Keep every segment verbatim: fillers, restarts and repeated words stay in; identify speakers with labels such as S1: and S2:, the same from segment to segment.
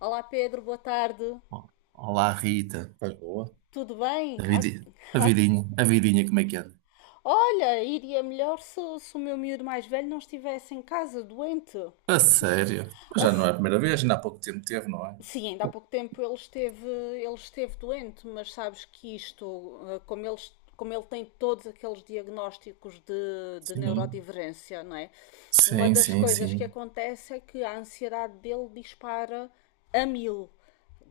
S1: Olá Pedro, boa tarde.
S2: Ó, olá, Rita. Faz boa.
S1: Tudo
S2: A
S1: bem? Ah,
S2: vidi- a
S1: ah,
S2: vidinha, a vidinha, como é que anda?
S1: Olha, iria melhor se, se o meu miúdo mais velho não estivesse em casa doente.
S2: A sério? Mas
S1: Ah,
S2: já não é
S1: se-
S2: a primeira vez, ainda há pouco tempo teve, não é?
S1: sim, ainda há pouco tempo ele esteve, ele esteve doente, mas sabes que isto, ah, como ele, como ele tem todos aqueles diagnósticos de, de
S2: Sim,
S1: neurodivergência, não é? Uma
S2: sim,
S1: das
S2: sim,
S1: coisas que
S2: sim.
S1: acontece é que a ansiedade dele dispara a mil,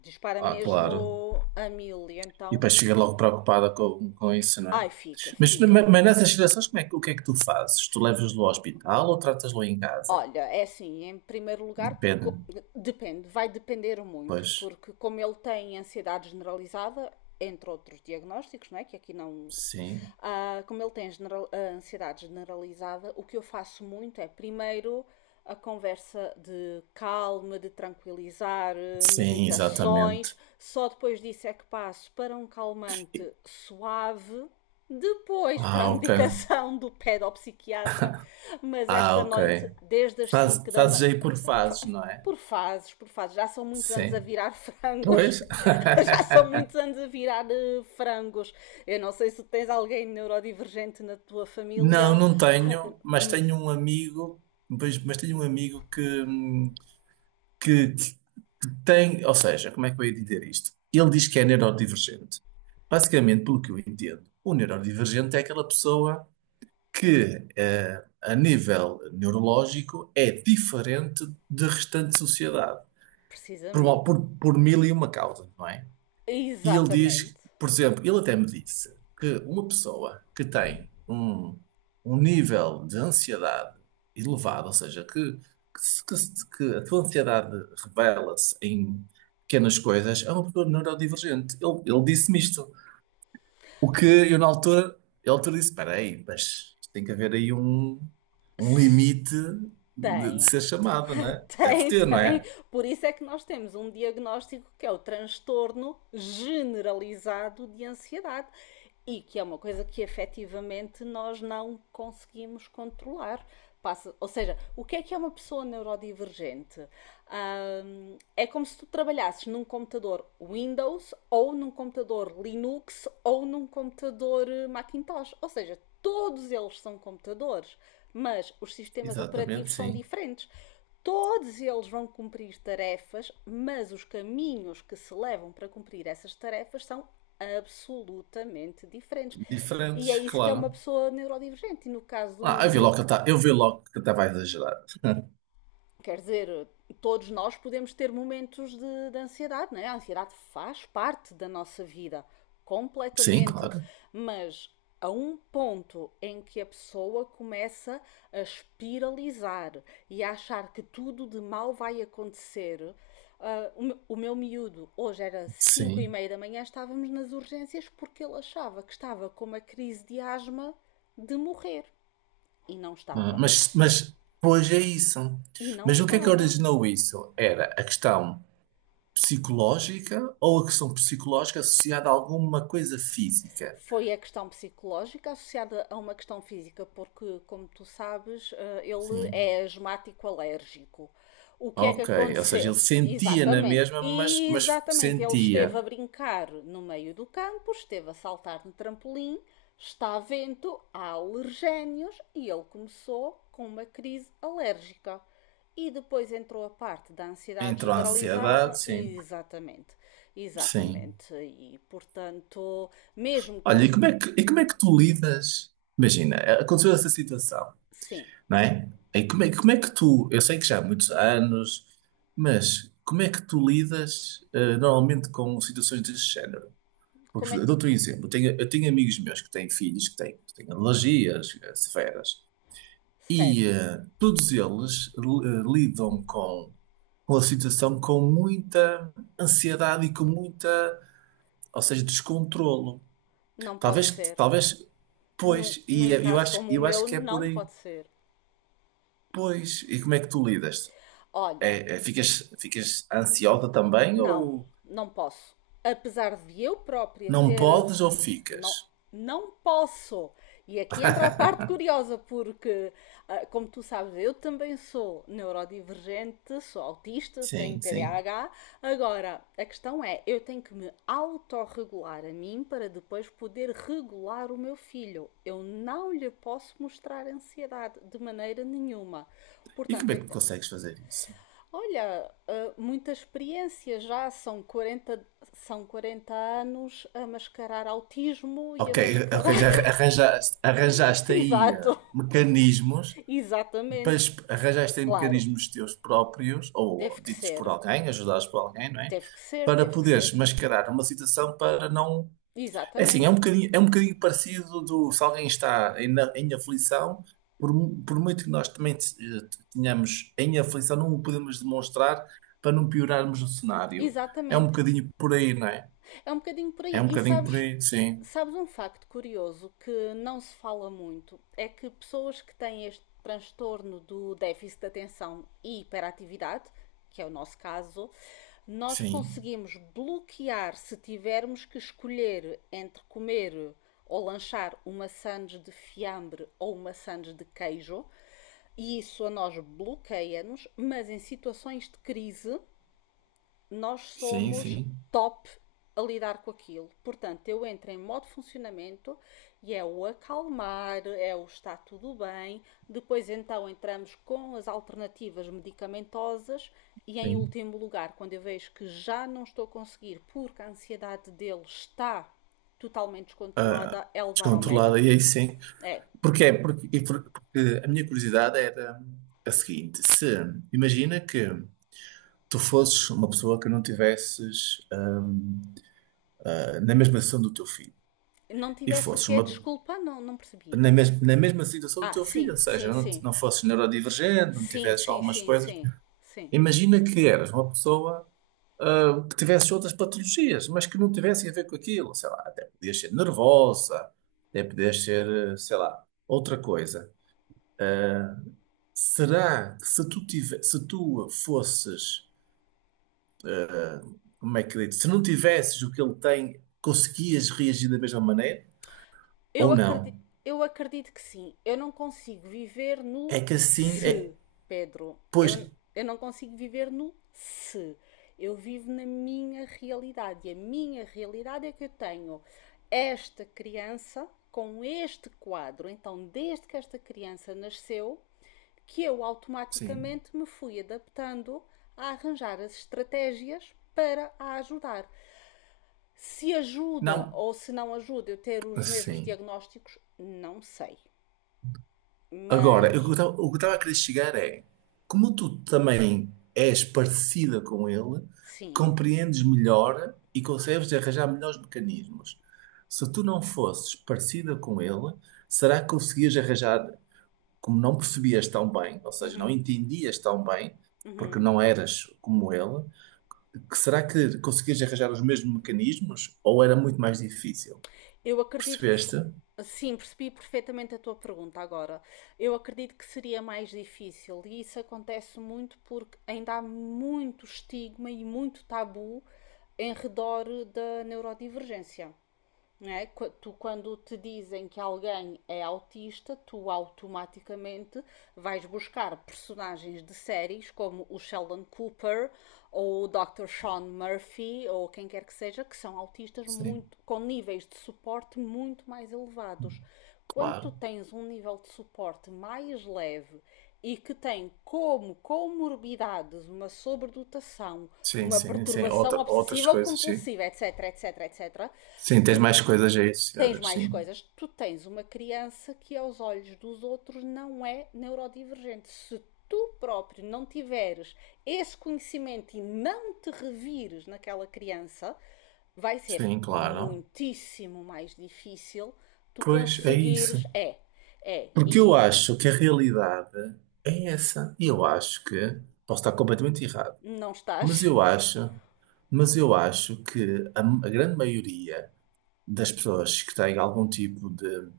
S1: dispara
S2: Ah, claro.
S1: mesmo a mil e
S2: E
S1: então
S2: depois fica logo preocupada com, com isso, não é?
S1: ai fica,
S2: Mas,
S1: fica.
S2: mas mas nessas situações, como é que, o que é que tu fazes? Tu levas-lo ao hospital ou tratas-lo em casa?
S1: Olha, é assim, em primeiro lugar, co-
S2: Depende.
S1: depende, vai depender muito,
S2: Pois,
S1: porque como ele tem ansiedade generalizada, entre outros diagnósticos, não é? Que aqui não.
S2: sim.
S1: Ah, como ele tem general- a ansiedade generalizada, o que eu faço muito é primeiro a conversa de calma, de tranquilizar, eh,
S2: Sim,
S1: meditações,
S2: exatamente.
S1: só depois disso é que passo para um calmante suave, depois para a
S2: Ah, ok.
S1: medicação do pedopsiquiatra, mas
S2: Ah,
S1: esta
S2: ok.
S1: noite desde as
S2: Faz,
S1: cinco da
S2: fazes
S1: manhã.
S2: aí por fases, não é?
S1: Por fases, por fases. Já são muitos anos a
S2: Sim.
S1: virar frangos.
S2: Pois?
S1: Já são muitos anos a virar eh, frangos. Eu não sei se tens alguém neurodivergente na tua
S2: Não,
S1: família.
S2: não tenho, mas tenho um amigo, pois- mas tenho um amigo que, hum, que, que tem, ou seja, como é que eu ia dizer isto? Ele diz que é neurodivergente. Basicamente, pelo que eu entendo, o neurodivergente é aquela pessoa que, eh, a nível neurológico, é diferente da restante sociedade, por,
S1: Precisamente.
S2: por, por mil e uma causas, não é? E ele diz,
S1: Exatamente.
S2: por exemplo, ele até me disse que uma pessoa que tem um, um nível de ansiedade elevado, ou seja, que, que, se- que se- que a tua ansiedade revela-se em pequenas coisas, é uma pessoa neurodivergente. Ele, ele disse-me isto. O que eu, na altura, ele altura disse: espera aí, mas isto tem que haver aí um, um limite de, de
S1: Tem.
S2: ser chamado, não é? Deve
S1: Tem,
S2: ter, não
S1: tem.
S2: é?
S1: Por isso é que nós temos um diagnóstico que é o transtorno generalizado de ansiedade e que é uma coisa que efetivamente nós não conseguimos controlar. Passa, ou seja, o que é que é uma pessoa neurodivergente? Hum, é como se tu trabalhasses num computador Windows ou num computador Linux ou num computador eh, Macintosh. Ou seja, todos eles são computadores, mas os sistemas
S2: Exatamente,
S1: operativos são
S2: sim.
S1: diferentes. Todos eles vão cumprir tarefas, mas os caminhos que se levam para cumprir essas tarefas são absolutamente diferentes. E é
S2: Diferentes,
S1: isso que é uma
S2: claro.
S1: pessoa neurodivergente. E no caso do
S2: Ah,
S1: meu
S2: eu vi logo
S1: miúdo,
S2: que ele tá- eu vi logo que ele estava a exagerar.
S1: quer dizer, todos nós podemos ter momentos de, de ansiedade, não é? A ansiedade faz parte da nossa vida,
S2: Sim,
S1: completamente.
S2: claro.
S1: Mas a um ponto em que a pessoa começa a espiralizar e a achar que tudo de mal vai acontecer. Ah, o meu miúdo, hoje era cinco e
S2: Sim.
S1: meia da manhã, estávamos nas urgências porque ele achava que estava com uma crise de asma de morrer. E não
S2: Ah,
S1: estava.
S2: Mas, mas, pois é isso.
S1: E não
S2: Mas o que é que
S1: estava.
S2: originou isso? Era a questão psicológica ou a questão psicológica associada a alguma coisa física?
S1: Foi a questão psicológica associada a uma questão física, porque, como tu sabes, eh, ele
S2: Sim.
S1: é asmático alérgico. O que é que
S2: Ok. Ou seja,
S1: aconteceu?
S2: ele sentia na
S1: Exatamente.
S2: mesma, mas, mas
S1: Exatamente, ele esteve a
S2: sentia.
S1: brincar no meio do campo, esteve a saltar no trampolim, está a vento, há alergénios e ele começou com uma crise alérgica. E depois entrou a parte da ansiedade
S2: Entrou a
S1: generalizada,
S2: ansiedade, sim.
S1: e exatamente,
S2: Sim.
S1: exatamente. E portanto, mesmo
S2: Olha,
S1: com.
S2: e como é que, e como é que tu lidas? Imagina, aconteceu essa situação.
S1: Sim,
S2: Não é? Aí como é, como é que tu, eu sei que já há muitos anos, mas como é que tu lidas eh, normalmente com situações desse género?
S1: como
S2: Porque
S1: é
S2: eu
S1: que.
S2: dou-te um exemplo, eu tenho, eu tenho amigos meus que têm filhos que têm, que têm alergias eh, severas e
S1: Certo,
S2: eh, todos eles eh, lidam com, com a situação com muita ansiedade e com muita, ou seja, descontrolo.
S1: não pode
S2: Talvez,
S1: ser.
S2: talvez,
S1: Num,
S2: pois, e
S1: num
S2: é, eu
S1: caso
S2: acho,
S1: como o
S2: eu acho
S1: meu,
S2: que é por
S1: não
S2: aí.
S1: pode ser.
S2: Pois, e como é que tu lidas?
S1: Olha,
S2: É, é, ficas, ficas ansiosa também
S1: não,
S2: ou
S1: não posso. Apesar de eu própria
S2: não
S1: ter.
S2: podes ou
S1: Não,
S2: ficas?
S1: não posso. E aqui entra a parte curiosa, porque, ah, como tu sabes, eu também sou neurodivergente, sou autista, tenho
S2: Sim, sim.
S1: T D A H. Agora, a questão é, eu tenho que me autorregular a mim para depois poder regular o meu filho. Eu não lhe posso mostrar ansiedade de maneira nenhuma.
S2: E
S1: Portanto,
S2: como é
S1: eu
S2: que consegues fazer isso?
S1: Olha, ah, muita experiência já, são quarenta são quarenta anos a mascarar autismo e a
S2: Ok, ok,
S1: mascarar.
S2: já arranjaste, arranjaste aí eh,
S1: Exato,
S2: mecanismos,
S1: exatamente.
S2: mas arranjaste aí
S1: Claro,
S2: mecanismos teus próprios, ou
S1: teve que
S2: ditos por
S1: ser,
S2: alguém, ajudados por alguém, não é?
S1: teve que ser,
S2: Para
S1: teve que ser.
S2: poderes mascarar uma situação para não. É assim, é
S1: Exatamente,
S2: um bocadinho, é um bocadinho parecido do se alguém está em, na- em aflição, por, mu- por muito que nós também te- eh, tenhamos em aflição, não o podemos demonstrar para não piorarmos o cenário. É um
S1: exatamente.
S2: bocadinho por aí, não é?
S1: É um bocadinho por
S2: É
S1: aí.
S2: um
S1: E
S2: bocadinho por
S1: sabes,
S2: aí, sim,
S1: sabes um facto curioso que não se fala muito? É que pessoas que têm este transtorno do déficit de atenção e hiperatividade, que é o nosso caso, nós
S2: sim,
S1: conseguimos bloquear se tivermos que escolher entre comer ou lanchar uma sandes de fiambre ou uma sandes de queijo, e isso a nós bloqueia-nos, mas em situações de crise nós
S2: sim,
S1: somos
S2: sim,
S1: top a lidar com aquilo. Portanto, eu entro em modo funcionamento e é o acalmar, é o está tudo bem. Depois, então, entramos com as alternativas medicamentosas. E em
S2: sim.
S1: último lugar, quando eu vejo que já não estou a conseguir porque a ansiedade dele está totalmente
S2: Ah,
S1: descontrolada, é levar ao
S2: descontrolado,
S1: médico.
S2: e aí sim.
S1: É.
S2: Porquê? Porque, e por- porque a minha curiosidade era a seguinte: se imagina que tu fosses uma pessoa que não tivesses ah, na mesma situação do teu filho.
S1: Não
S2: E
S1: tivesse o
S2: fosses
S1: quê?
S2: uma,
S1: Desculpa, não, não percebi.
S2: na, mes- na mesma situação do
S1: Ah,
S2: teu filho,
S1: sim,
S2: ou
S1: sim,
S2: seja, não, te-
S1: sim.
S2: não fosses neurodivergente, não
S1: Sim,
S2: tivesses
S1: sim,
S2: algumas
S1: sim,
S2: coisas.
S1: sim. Sim.
S2: Imagina que eras uma pessoa, ah, que tivesse outras patologias, mas que não tivessem a ver com aquilo. Sei lá, até podias ser nervosa, até podias ser, eh, sei lá, outra coisa. Será que se tu, tive, se tu fosses, como é que eu digo, se não tivesses o que ele tem, conseguias reagir da mesma maneira?
S1: Eu
S2: Ou não?
S1: acredito, eu acredito que sim. Eu não consigo viver no
S2: É que assim, é,
S1: se, Pedro. Eu,
S2: pois,
S1: eu não consigo viver no se. Eu vivo na minha realidade. E a minha realidade é que eu tenho esta criança com este quadro. Então, desde que esta criança nasceu, que eu
S2: sim,
S1: automaticamente me fui adaptando a arranjar as estratégias para a ajudar. Se ajuda
S2: não,
S1: ou se não ajuda eu ter os mesmos
S2: sim.
S1: diagnósticos, não sei.
S2: Agora,
S1: Mas
S2: o que eu o que estava a querer chegar é, como tu também és parecida com ele,
S1: sim,
S2: compreendes melhor e consegues arranjar melhores mecanismos. Se tu não fosses parecida com ele, será que conseguias arranjar, como não percebias tão bem, ou seja, não entendias tão bem, porque não eras como ele, que será que conseguias arranjar os mesmos mecanismos ou era muito mais difícil?
S1: eu acredito que.
S2: Percebeste?
S1: Sim, percebi perfeitamente a tua pergunta agora. Eu acredito que seria mais difícil e isso acontece muito porque ainda há muito estigma e muito tabu em redor da neurodivergência. Não é? Tu, quando te dizem que alguém é autista, tu automaticamente vais buscar personagens de séries como o Sheldon Cooper ou o doutor Sean Murphy ou quem quer que seja, que são autistas
S2: Sim,
S1: muito, com níveis de suporte muito mais elevados. Quando tu
S2: claro.
S1: tens um nível de suporte mais leve e que tem como comorbidades uma sobredotação,
S2: Sim,
S1: uma
S2: sim, sim.
S1: perturbação
S2: Outra- outras
S1: obsessiva ou
S2: coisas, sim.
S1: compulsiva, etc, etc, etc,
S2: Sim, tens
S1: tu
S2: mais coisas aí
S1: tens
S2: associadas,
S1: mais
S2: sim.
S1: coisas. Tu tens uma criança que, aos olhos dos outros, não é neurodivergente. Se tu próprio não tiveres esse conhecimento e não te revires naquela criança, vai ser
S2: Sim, claro.
S1: muitíssimo mais difícil tu
S2: Pois é isso.
S1: conseguires. É, é.
S2: Porque eu
S1: E
S2: acho que a realidade é essa. E eu acho que, posso estar completamente errado,
S1: não
S2: mas
S1: estás
S2: eu acho, mas eu acho que a, a grande maioria das pessoas que têm algum tipo de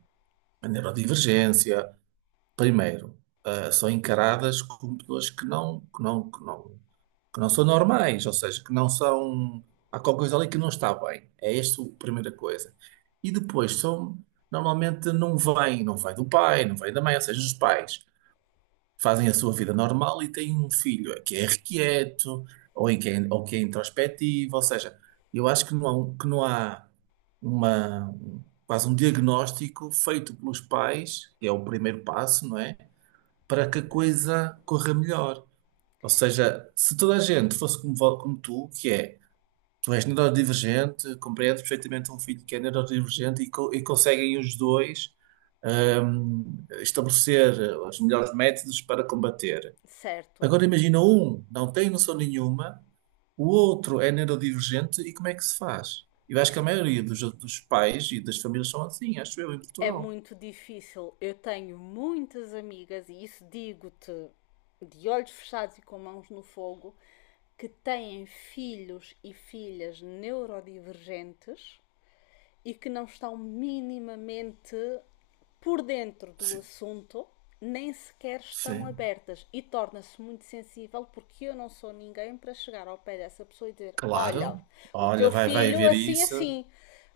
S2: neurodivergência, primeiro, ah, são encaradas como pessoas que não, que não, que não. que não são normais, ou seja, que não são. Há qualquer coisa ali que não está bem. É esta a primeira coisa. E depois são. Normalmente não vem, não vem do pai, não vem da mãe, ou seja, os pais fazem a sua vida normal e têm um filho que é irrequieto ou, em que é, ou que é introspectivo, ou seja, eu acho que não há, um- que não há uma, quase um diagnóstico feito pelos pais, que é o primeiro passo, não é? Para que a coisa corra melhor. Ou seja, se toda a gente fosse como, vo- como tu, que é, tu és neurodivergente, compreendes perfeitamente um filho que é neurodivergente e, co- e conseguem os dois hum, estabelecer os melhores métodos para combater.
S1: certo.
S2: Agora imagina um, não tem noção nenhuma, o outro é neurodivergente e como é que se faz? Eu acho que a maioria dos, dos pais e das famílias são assim, acho eu, em
S1: É
S2: Portugal.
S1: muito difícil. Eu tenho muitas amigas, e isso digo-te de olhos fechados e com mãos no fogo, que têm filhos e filhas neurodivergentes e que não estão minimamente por dentro do
S2: Sim,
S1: assunto, nem sequer estão
S2: sim,
S1: abertas e torna-se muito sensível porque eu não sou ninguém para chegar ao pé dessa pessoa e dizer: "Olha,
S2: claro.
S1: o
S2: Olha,
S1: teu
S2: vai, vai
S1: filho
S2: haver
S1: assim,
S2: isso.
S1: assim,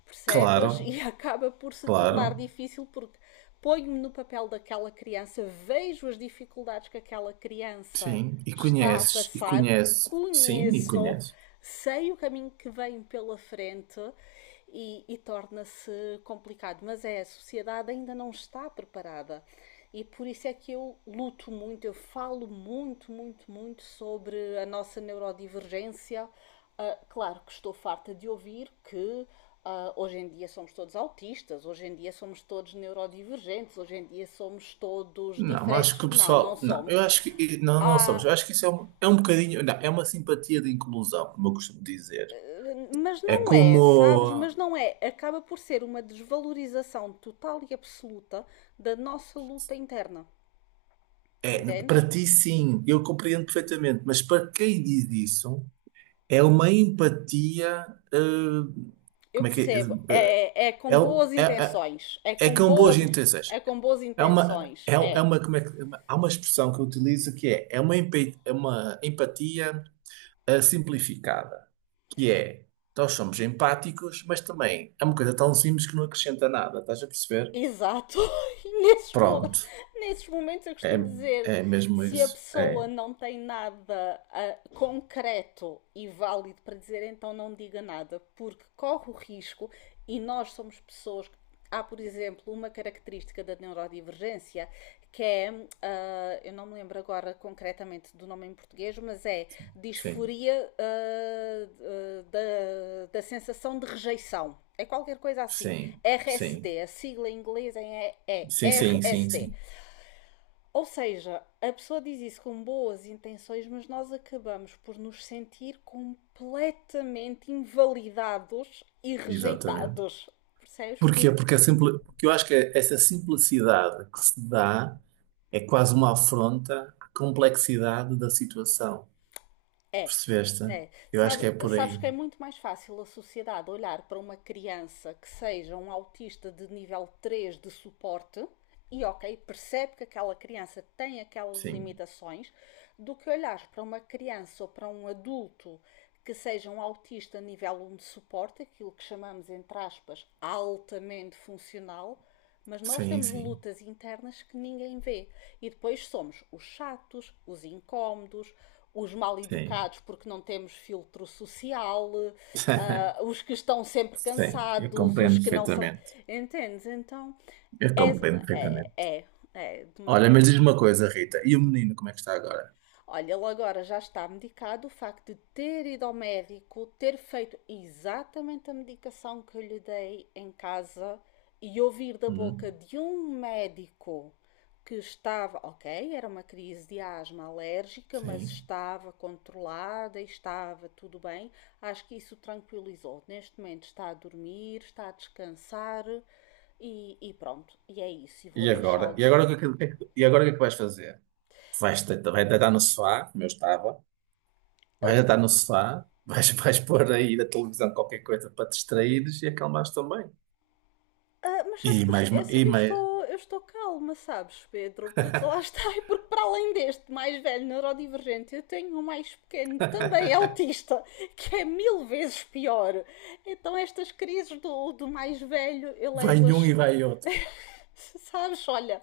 S1: percebes?"
S2: Claro,
S1: E acaba por se
S2: claro.
S1: tornar difícil porque ponho-me no papel daquela criança, vejo as dificuldades que aquela criança
S2: Sim, e
S1: está a
S2: conheces, e
S1: passar,
S2: conheces, sim, e
S1: conheço,
S2: conheces.
S1: sei o caminho que vem pela frente e, e torna-se complicado. Mas é, a sociedade ainda não está preparada. E por isso é que eu luto muito, eu falo muito, muito, muito sobre a nossa neurodivergência. Ah, claro que estou farta de ouvir que ah, hoje em dia somos todos autistas, hoje em dia somos todos neurodivergentes, hoje em dia somos todos
S2: Não, mas acho
S1: diferentes.
S2: que o
S1: Não, não
S2: pessoal, não,
S1: somos.
S2: eu acho que, e- não, não sabes,
S1: Há
S2: eu acho que isso é um, é um bocadinho, não, é uma simpatia de inclusão, como eu costumo dizer.
S1: Mas
S2: É
S1: não é, sabes?
S2: como,
S1: Mas não é. Acaba por ser uma desvalorização total e absoluta da nossa luta interna.
S2: é,
S1: Entendes?
S2: para ti sim, eu compreendo perfeitamente, mas para quem diz isso, é uma empatia, eh,
S1: Eu
S2: como é que é,
S1: percebo.
S2: eh,
S1: É, é com
S2: é, um-
S1: boas
S2: é,
S1: intenções. É
S2: é, é
S1: com
S2: com boas
S1: boas,
S2: intenções.
S1: é com boas
S2: É uma,
S1: intenções.
S2: é, é
S1: É.
S2: uma, como é que, é uma- há uma expressão que eu utilizo que é, é uma, empa- é uma empatia a simplificada, que é nós somos empáticos, mas também é uma coisa tão simples que não acrescenta nada, estás a perceber?
S1: Exato. Nesses, mo-
S2: Pronto,
S1: nesses momentos eu
S2: é,
S1: costumo dizer,
S2: é mesmo
S1: se a
S2: isso. É,
S1: pessoa não tem nada ah, concreto e válido para dizer, então não diga nada, porque corre o risco e nós somos pessoas. que- Há, por exemplo, uma característica da neurodivergência que é, ah, eu não me lembro agora concretamente do nome em português, mas é
S2: sim,
S1: disforia ah, ah, da, da sensação de rejeição. É qualquer coisa assim.
S2: sim, sim,
S1: R S D, a sigla em inglês é, é
S2: sim, sim, sim,
S1: R S D.
S2: sim,
S1: Ou seja, a pessoa diz isso com boas intenções, mas nós acabamos por nos sentir completamente invalidados e
S2: exatamente.
S1: rejeitados. Percebes? Por
S2: Porquê? Porque, a simpli- porque eu acho que essa simplicidade que se dá é quase uma afronta à complexidade da situação.
S1: É,
S2: Percebeste?
S1: é.
S2: Eu acho que
S1: Sabe-
S2: é por
S1: sabes
S2: aí.
S1: que é muito mais fácil a sociedade olhar para uma criança que seja um autista de nível três de suporte e, ok, percebe que aquela criança tem aquelas
S2: Sim,
S1: limitações, do que olhar para uma criança ou para um adulto que seja um autista nível um de suporte, aquilo que chamamos, entre aspas, altamente funcional, mas nós
S2: sim,
S1: temos
S2: sim,
S1: lutas internas que ninguém vê. E depois somos os chatos, os incómodos, os mal
S2: sim.
S1: educados porque não temos filtro social, uh, os que estão sempre
S2: Sim, eu
S1: cansados,
S2: compreendo
S1: os que não sabem.
S2: perfeitamente.
S1: Entendes? Então
S2: Eu
S1: é,
S2: compreendo
S1: é,
S2: perfeitamente.
S1: é, é de
S2: Olha, mas
S1: maneira.
S2: diz-me uma coisa, Rita. E o menino, como é que está agora?
S1: Olha, ele agora já está medicado. O facto de ter ido ao médico, ter feito exatamente a medicação que eu lhe dei em casa e ouvir da boca
S2: Hum,
S1: de um médico que estava, ok, era uma crise de asma alérgica, mas
S2: sim.
S1: estava controlada e estava tudo bem. Acho que isso tranquilizou. Neste momento está a dormir, está a descansar e, e pronto. E é isso. E vou
S2: E agora? E
S1: deixá-los.
S2: agora o que, é que- o que é que- e agora o que é que vais fazer? Vais deitar, vai deitar no sofá, como eu estava. Vais deitar no sofá. Vais, vais pôr aí na televisão qualquer coisa para te distraíres e acalmares também.
S1: Ah, mas
S2: E
S1: sabes que eu,
S2: mais, ma- e
S1: eu eu
S2: mais.
S1: estou, eu estou calma, sabes, Pedro? Porque lá está, e porque para além deste mais velho neurodivergente, eu tenho um mais pequeno, também autista, que é mil vezes pior. Então estas crises do, do mais velho eu
S2: Vai um
S1: levo-as.
S2: e vai outro.
S1: Sabes, olha,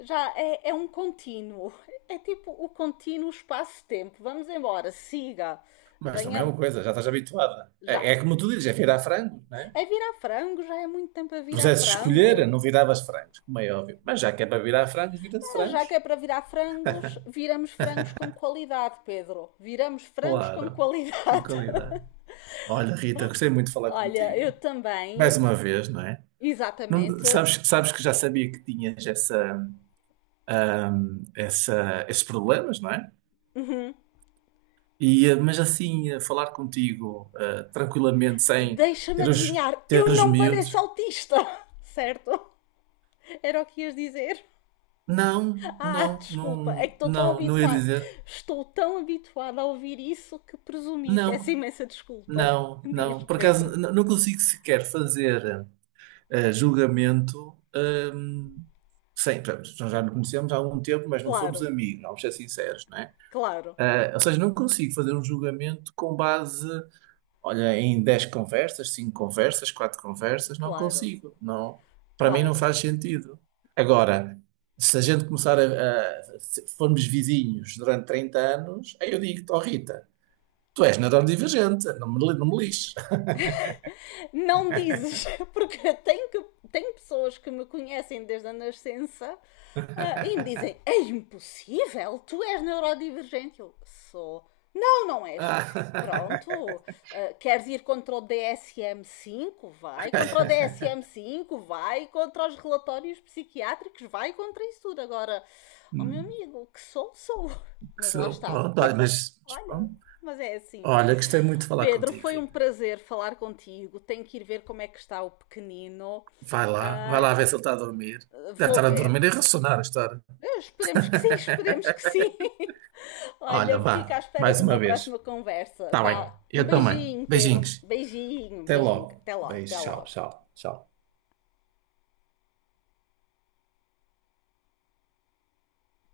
S1: já é, é um contínuo. É tipo o contínuo espaço-tempo. Vamos embora, siga,
S2: Mas também é
S1: venha
S2: uma coisa, já estás habituada.
S1: já.
S2: É, é como tu dizes, é virar frango, não é?
S1: É virar frango, já é muito tempo a
S2: Se
S1: virar
S2: pusesse escolher,
S1: frango.
S2: não viravas frangos, como é óbvio. Mas já que é para virar frangos, vira-se
S1: Ah, Já que
S2: frangos.
S1: é para virar frangos, viramos frangos com qualidade, Pedro. Viramos frangos com
S2: Claro, com
S1: qualidade.
S2: qualidade. Olha, Rita, gostei muito de falar
S1: Olha,
S2: contigo.
S1: eu também,
S2: Mais uma vez, não é? Não-
S1: exatamente.
S2: sabes, sabes que já sabia que tinhas essa, essa- esses problemas, não é? E, eh, mas assim, eh, falar contigo, eh, tranquilamente, sem
S1: Deixa-me
S2: ter os,
S1: adivinhar,
S2: ter
S1: eu
S2: os
S1: não pareço
S2: miúdos.
S1: autista, certo? Era o que ias dizer?
S2: Não,
S1: Ah,
S2: não,
S1: desculpa, é
S2: não,
S1: que estou tão
S2: não, não ia
S1: habituada.
S2: dizer.
S1: Estou tão habituada a ouvir isso que presumi. Peço
S2: Não,
S1: imensa desculpa,
S2: não,
S1: diz
S2: não. Por acaso,
S1: Pedro.
S2: n- não consigo sequer fazer eh, julgamento. ehm, Sim, pronto, nós já nos conhecemos há algum tempo, mas não somos
S1: Claro,
S2: amigos, vamos ser sinceros, não é?
S1: claro,
S2: Ah, ou seja, não consigo fazer um julgamento com base, olha, em dez conversas, cinco conversas, quatro conversas, não
S1: claro,
S2: consigo, não. Para mim não
S1: claro.
S2: faz sentido. Agora, se a gente começar a, a- se formos vizinhos durante trinta anos, aí eu digo-te, oh Rita, tu és neurodivergente, não me, li- não me lixes.
S1: Não dizes, porque tenho, que, tenho pessoas que me conhecem desde a nascença ah, e me dizem: "É impossível, tu és neurodivergente." Eu sou. Não, não és.
S2: Ah,
S1: Pronto, ah, queres ir contra o D S M cinco. Vai contra o D S M cinco, vai contra os relatórios psiquiátricos, vai contra isso tudo. Agora, ó meu amigo, que sou, sou.
S2: que
S1: Mas lá
S2: sou,
S1: está.
S2: pronto, olha, mas mas
S1: Olha,
S2: pronto.
S1: mas é assim.
S2: Olha, gostei muito de falar
S1: Pedro,
S2: contigo,
S1: foi um
S2: Rita.
S1: prazer falar contigo. Tenho que ir ver como é que está o pequenino.
S2: Vai lá, vai
S1: Ah,
S2: lá ver se ele está a dormir. Deve
S1: Vou
S2: estar a
S1: ver.
S2: dormir e a ressonar a história.
S1: Eh, Esperemos que sim, esperemos que sim.
S2: Olha,
S1: Olha, fica à
S2: vá,
S1: espera
S2: mais
S1: de
S2: uma
S1: uma próxima
S2: vez.
S1: conversa.
S2: Está bem,
S1: Vá, um
S2: eu também.
S1: beijinho, Pedro.
S2: Beijinhos.
S1: Beijinho,
S2: Até
S1: beijinho.
S2: logo.
S1: Até logo, até
S2: Beijo, tchau,
S1: logo.
S2: tchau, tchau.